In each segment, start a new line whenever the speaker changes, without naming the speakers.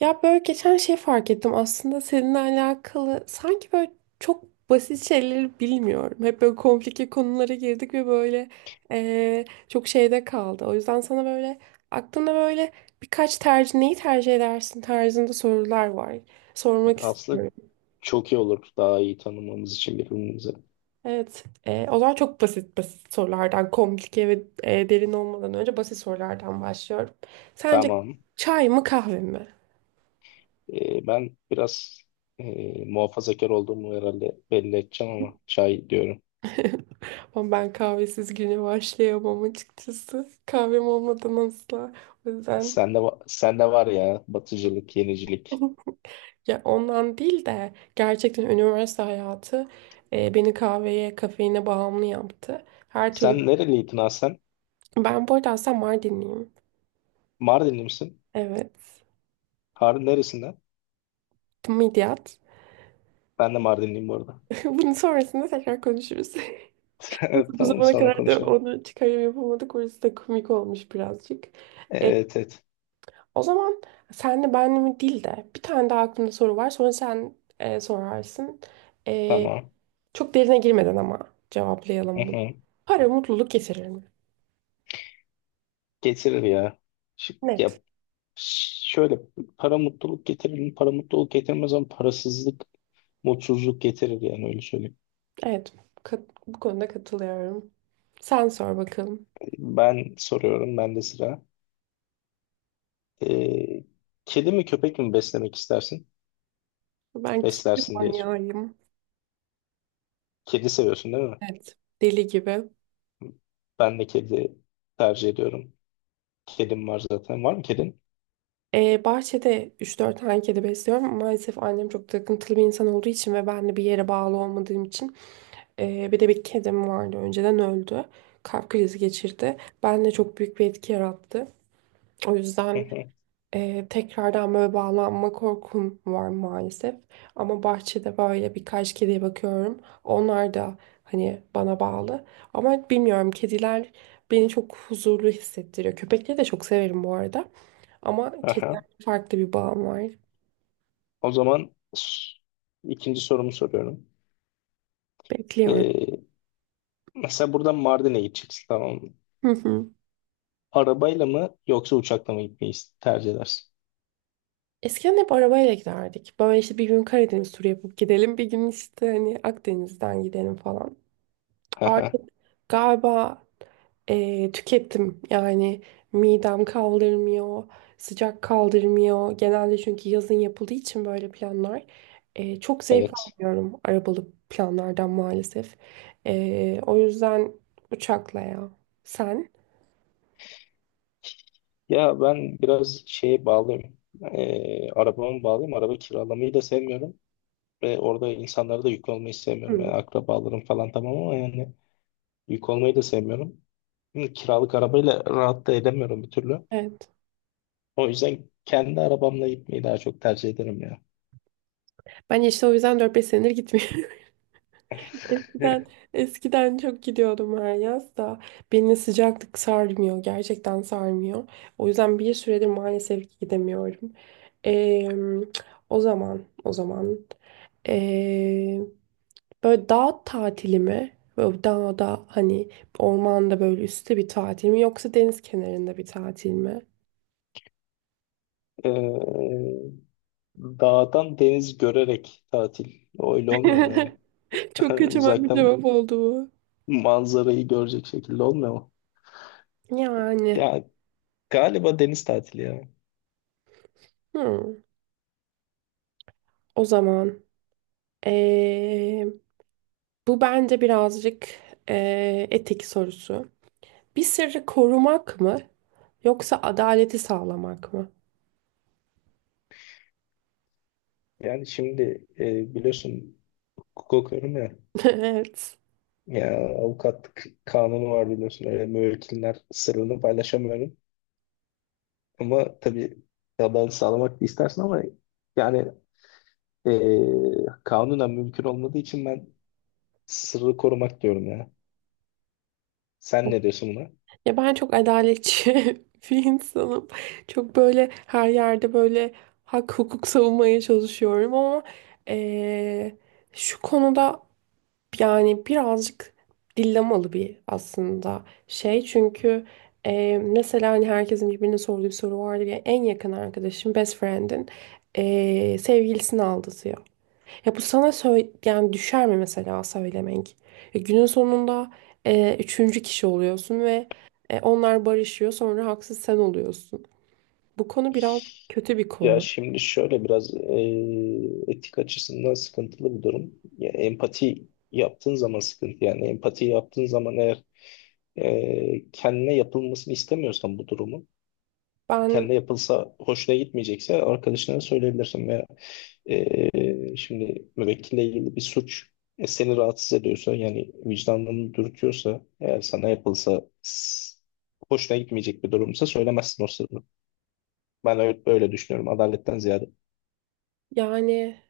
Ya böyle geçen şey fark ettim aslında seninle alakalı sanki böyle çok basit şeyleri bilmiyorum. Hep böyle komplike konulara girdik ve böyle çok şeyde kaldı. O yüzden sana böyle aklında böyle birkaç tercih neyi tercih edersin tarzında sorular var. Sormak
Aslında
istiyorum.
çok iyi olur daha iyi tanımamız için birbirimizi.
Evet, o zaman çok basit basit sorulardan komplike ve derin olmadan önce basit sorulardan başlıyorum. Sence
Tamam.
çay mı kahve mi?
Ben biraz muhafazakar olduğumu herhalde belli edeceğim ama çay diyorum.
Ama ben kahvesiz güne başlayamam, açıkçası. Kahvem olmadan asla. O yüzden
Sende, sende var ya batıcılık, yenicilik.
ya ondan değil de gerçekten üniversite hayatı beni kahveye, kafeine bağımlı yaptı. Her türlü.
Sen nereliydin ha sen?
Ben bu arada aslında Mardinliyim.
Mardinli misin?
Evet.
Harun neresinden?
Midyat.
Ben de Mardinliyim bu arada.
Bunun sonrasında tekrar konuşuruz.
Evet,
Nasıl bu
tamam
zamana
sonra
kadar da
konuşalım.
onu çıkarım yapamadık. Orası da komik olmuş birazcık.
Evet, evet.
O zaman senle benle mi değil de bir tane daha aklımda soru var. Sonra sen sorarsın. E,
Tamam.
Çok derine girmeden ama
Hı
cevaplayalım bunu.
hı.
Para mutluluk getirir mi?
Getirir ya. Ya
Net.
şöyle para mutluluk getirir mi? Para mutluluk getirmez ama parasızlık mutsuzluk getirir, yani öyle söyleyeyim.
Evet. Bu konuda katılıyorum. Sen sor bakalım.
Ben soruyorum, ben de sıra. Ee, kedi mi köpek mi beslemek istersin?
Ben kedi
Beslersin diye.
manyağıyım.
Kedi seviyorsun değil mi?
Evet. Deli gibi.
Ben de kedi tercih ediyorum. Kedim var zaten. Var mı kedin?
Bahçede 3-4 tane kedi besliyorum. Maalesef annem çok takıntılı bir insan olduğu için ve ben de bir yere bağlı olmadığım için. Bir de bir kedim vardı. Önceden öldü. Kalp krizi geçirdi. Bende çok büyük bir etki yarattı. O
Hı
yüzden
hı.
tekrardan böyle bağlanma korkum var, maalesef. Ama bahçede böyle birkaç kediye bakıyorum. Onlar da hani bana bağlı. Ama bilmiyorum, kediler beni çok huzurlu hissettiriyor. Köpekleri de çok severim bu arada. Ama
Aha.
kedilerle farklı bir bağım var.
O zaman s- ikinci sorumu soruyorum.
Bekliyorum.
Ee, mesela buradan Mardin'e gideceksin, tamam mı? Arabayla mı yoksa uçakla mı gitmeyi tercih edersin?
Eskiden hep arabayla giderdik. Böyle işte bir gün Karadeniz turu yapıp gidelim, bir gün işte hani Akdeniz'den gidelim falan. Artık galiba tükettim. Yani midem kaldırmıyor, sıcak kaldırmıyor. Genelde çünkü yazın yapıldığı için böyle planlar. Çok zevk
Evet.
almıyorum arabalı planlardan, maalesef. O yüzden uçakla ya. Sen?
Ya ben biraz şeye bağlıyım. Arabama bağlıyım. Araba kiralamayı da sevmiyorum. Ve orada insanlara da yük olmayı sevmiyorum. Yani
Hı,
akrabalarım falan tamam ama yani yük olmayı da sevmiyorum. Şimdi kiralık arabayla rahat da edemiyorum bir türlü.
evet.
O yüzden kendi arabamla gitmeyi daha çok tercih ederim ya.
Ben işte o yüzden 4-5 senedir gitmiyorum. Eskiden, eskiden çok gidiyordum her yaz da beni sıcaklık sarmıyor. Gerçekten sarmıyor. O yüzden bir süredir maalesef ki gidemiyorum. Ee, o zaman ee, böyle dağ tatili mi? Böyle dağda hani ormanda böyle üstte bir tatil mi yoksa deniz kenarında bir tatil mi?
Ee, dağdan deniz görerek tatil. Öyle olmuyor mu yani?
Çok kaçamak bir
Uzaktan
cevap oldu bu.
manzarayı görecek şekilde olmuyor mu?
Yani,
Ya galiba deniz tatili ya.
hmm, o zaman bu bence birazcık etik sorusu. Bir sırrı korumak mı yoksa adaleti sağlamak mı?
Yani şimdi biliyorsun hukuk okuyorum ya.
Evet.
Ya avukatlık kanunu var biliyorsun. Öyle müvekkiller sırrını paylaşamıyorum. Ama tabii adalet sağlamak da istersin ama yani kanunen mümkün olmadığı için ben sırrı korumak diyorum ya. Sen ne diyorsun?
Ya ben çok adaletçi bir insanım. Çok böyle her yerde böyle hak hukuk savunmaya çalışıyorum ama eee, şu konuda. Yani birazcık dillemalı bir aslında şey, çünkü mesela hani herkesin birbirine sorduğu bir soru vardır ya, en yakın arkadaşın best friend'in sevgilisini aldatıyor. Ya bu sana söyle yani düşer mi mesela söylemek? Günün sonunda üçüncü kişi oluyorsun ve onlar barışıyor, sonra haksız sen oluyorsun. Bu konu biraz kötü bir
Ya
konu.
şimdi şöyle biraz etik açısından sıkıntılı bir durum. Ya empati yaptığın zaman sıkıntı, yani empati yaptığın zaman eğer kendine yapılmasını istemiyorsan bu durumu,
Ben
kendine yapılsa hoşuna gitmeyecekse arkadaşlarına söyleyebilirsin veya şimdi müvekkille ilgili bir suç seni rahatsız ediyorsa, yani vicdanını dürtüyorsa, eğer sana yapılsa hoşuna gitmeyecek bir durumsa söylemezsin o sırrı. Ben öyle düşünüyorum adaletten ziyade.
yani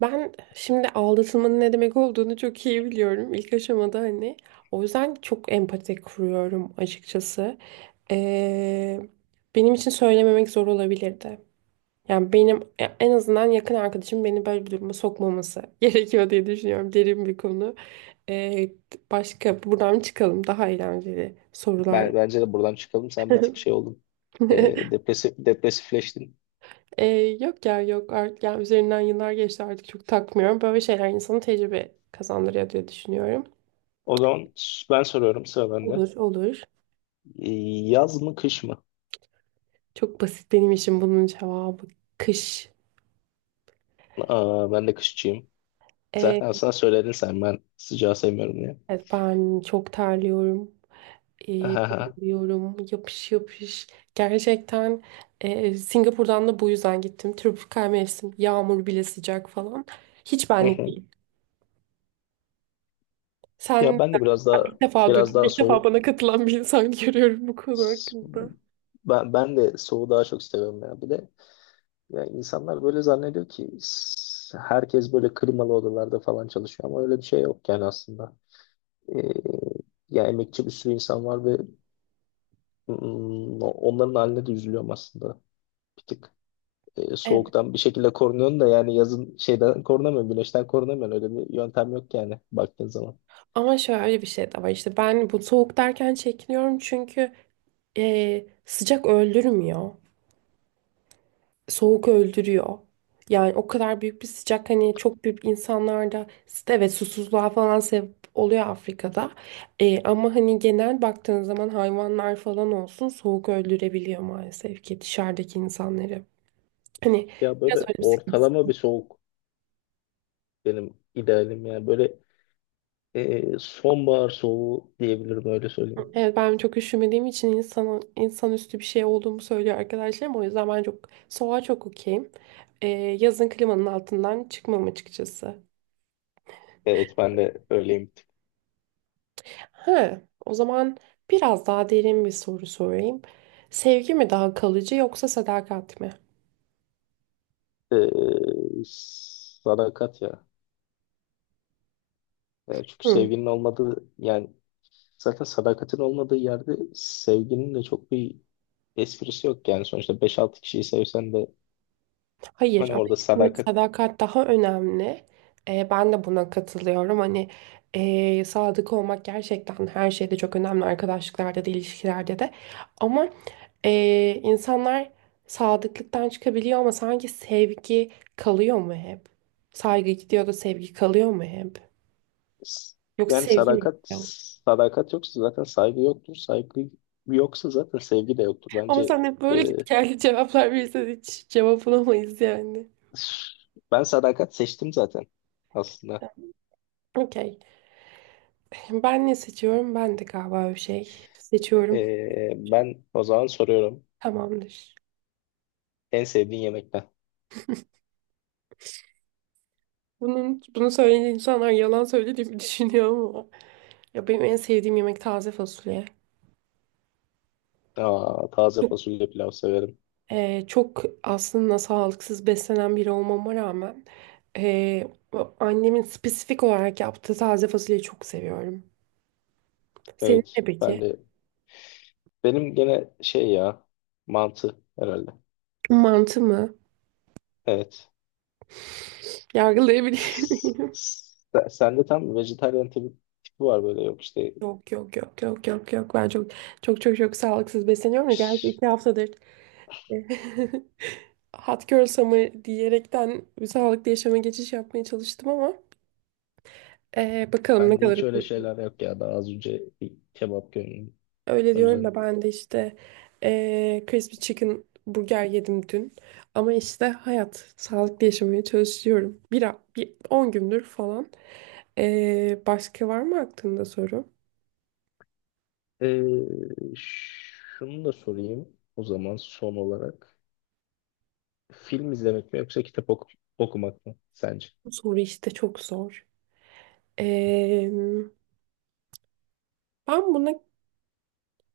Ben şimdi aldatılmanın ne demek olduğunu çok iyi biliyorum ilk aşamada, hani. O yüzden çok empati kuruyorum, açıkçası. Ee, Benim için söylememek zor olabilirdi. Yani benim ya en azından yakın arkadaşım beni böyle bir duruma sokmaması gerekiyor diye düşünüyorum. Derin bir konu. Ee, Başka, buradan çıkalım, daha eğlenceli sorular.
Ben, bence de buradan çıkalım. Sen bir tık şey oldun. Depresifleştin.
Ee, Yok ya, yok artık, yani üzerinden yıllar geçti, artık çok takmıyorum. Böyle şeyler insanın tecrübe kazandırıyor diye düşünüyorum.
Ben soruyorum, sıra bende.
Olur, olur.
Ee, Yaz mı kış mı?
Çok basit benim için bunun cevabı. Kış.
Aa, ben de kışçıyım.
Ee,
Zaten aslında söyledin sen, ben sıcağı sevmiyorum diye.
evet, ben çok terliyorum. Ee,
Aha.
Biliyorum. Yapış yapış. Gerçekten Singapur'dan da bu yüzden gittim. Tropikal mevsim. Yağmur bile sıcak falan. Hiç
Hı
benlik
hı.
değil.
Ya
Sen
ben de biraz daha,
Ben ilk defa
biraz
duydum.
daha
İlk defa
soğuk,
bana katılan bir insan görüyorum bu konu hakkında.
ben de soğuğu daha çok seviyorum ya. Bir de ya insanlar böyle zannediyor ki herkes böyle kırmalı odalarda falan çalışıyor ama öyle bir şey yok yani aslında. Ee, ya emekçi bir sürü insan var ve onların haline de üzülüyorum aslında. Bir tık
Evet.
soğuktan bir şekilde korunuyorsun da yani yazın şeyden korunamıyorsun, güneşten korunamıyorsun. Öyle bir yöntem yok yani baktığın zaman.
Ama şöyle bir şey de var. İşte ben bu soğuk derken çekiniyorum, çünkü sıcak öldürmüyor. Soğuk öldürüyor. Yani o kadar büyük bir sıcak hani çok büyük insanlarda evet susuzluğa falan sebep oluyor Afrika'da. Ama hani genel baktığın zaman hayvanlar falan olsun soğuk öldürebiliyor maalesef ki dışarıdaki insanları. Hani
Ya
biraz
böyle
öyle bir sıkıntı.
ortalama bir soğuk benim idealim yani. Böyle sonbahar soğuğu diyebilirim, öyle söyleyeyim.
Evet, ben çok üşümediğim için insanüstü bir şey olduğumu söylüyor arkadaşlarım. O yüzden ben çok soğuğa çok okeyim. Yazın klimanın altından çıkmam, açıkçası.
Evet, ben de öyleyim.
He, o zaman biraz daha derin bir soru sorayım. Sevgi mi daha kalıcı yoksa sadakat mi?
E, sadakat ya. Çünkü
Hı,
sevginin olmadığı yani zaten sadakatin olmadığı yerde sevginin de çok bir esprisi yok, yani sonuçta beş altı kişiyi sevsen de
hayır
hani
ama
orada
yine
sadakat,
sadakat daha önemli. Ben de buna katılıyorum. Hani sadık olmak gerçekten her şeyde çok önemli. Arkadaşlıklarda da ilişkilerde de. Ama insanlar sadıklıktan çıkabiliyor ama sanki sevgi kalıyor mu hep? Saygı gidiyor da sevgi kalıyor mu hep? Yoksa
yani
sevgi mi
sadakat
gidiyor?
sadakat yoksa zaten saygı yoktur. Saygı yoksa zaten sevgi de yoktur.
Ama
Bence
sen hep
e,
böyle git geldi cevaplar verirsen hiç cevap bulamayız yani.
ben sadakat seçtim zaten aslında.
Okey. Ben ne seçiyorum? Ben de galiba bir şey seçiyorum.
Ben o zaman soruyorum.
Tamamdır.
En sevdiğin yemekten.
Bunu söyleyen insanlar yalan söylediğimi düşünüyor ama. Ya benim en sevdiğim yemek taze fasulye.
Aa, taze fasulye pilav severim.
Çok aslında sağlıksız beslenen biri olmama rağmen o annemin spesifik olarak yaptığı taze fasulyeyi çok seviyorum. Senin ne
Evet.
peki?
Ben de benim gene şey ya, mantı herhalde.
Mantı mı?
Evet.
Yargılayabilir miyim?
Sende tam vejetaryen tipi var böyle, yok işte
Yok yok yok yok yok yok, ben çok çok çok çok sağlıksız besleniyorum da gerçi
ş-
2 haftadır hot girl summer diyerekten sağlıklı yaşama geçiş yapmaya çalıştım ama bakalım ne
ben de
kadar.
hiç öyle şeyler yok ya. Daha az önce bir kebap gömdüm.
Öyle
O
diyorum
yüzden.
da ben de işte crispy chicken burger yedim dün ama işte hayat sağlıklı yaşamaya çalışıyorum bir 10 gündür falan. Başka var mı aklında soru?
Şunu da sorayım o zaman son olarak. Film izlemek mi yoksa okumak mı sence?
Bu soru işte çok zor. Eee Ben buna,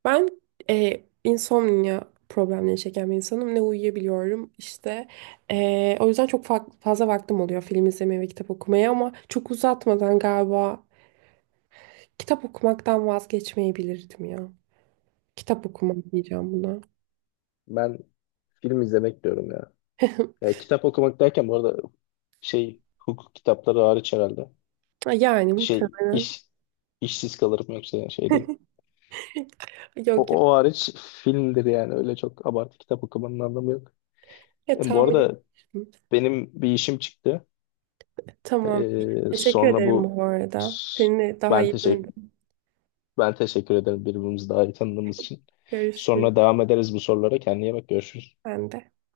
ben, insomnia problemleri çeken bir insanım. Ne uyuyabiliyorum işte. O yüzden çok fazla vaktim oluyor film izlemeye ve kitap okumaya ama çok uzatmadan galiba kitap okumaktan vazgeçmeyebilirdim ya. Kitap okumak diyeceğim buna.
Ben film izlemek diyorum ya. Ya kitap okumak derken bu arada şey, hukuk kitapları hariç herhalde.
Yani
Şey,
muhtemelen.
işsiz kalırım yoksa, yani şey değil.
Yok
O, o
yok.
hariç filmdir yani, öyle çok abartı kitap okumanın anlamı yok.
Ya,
Bu
tahmin
arada
etmiştim.
benim bir işim çıktı.
Tamam. Teşekkür
Sonra
ederim
bu
bu arada.
s-
Seni daha
ben
iyi
teşekkür
tanıdım.
ben teşekkür ederim birbirimizi daha iyi tanıdığımız için.
Görüşürüz.
Sonra devam ederiz bu sorulara. Kendine iyi bak, görüşürüz.
Ben de.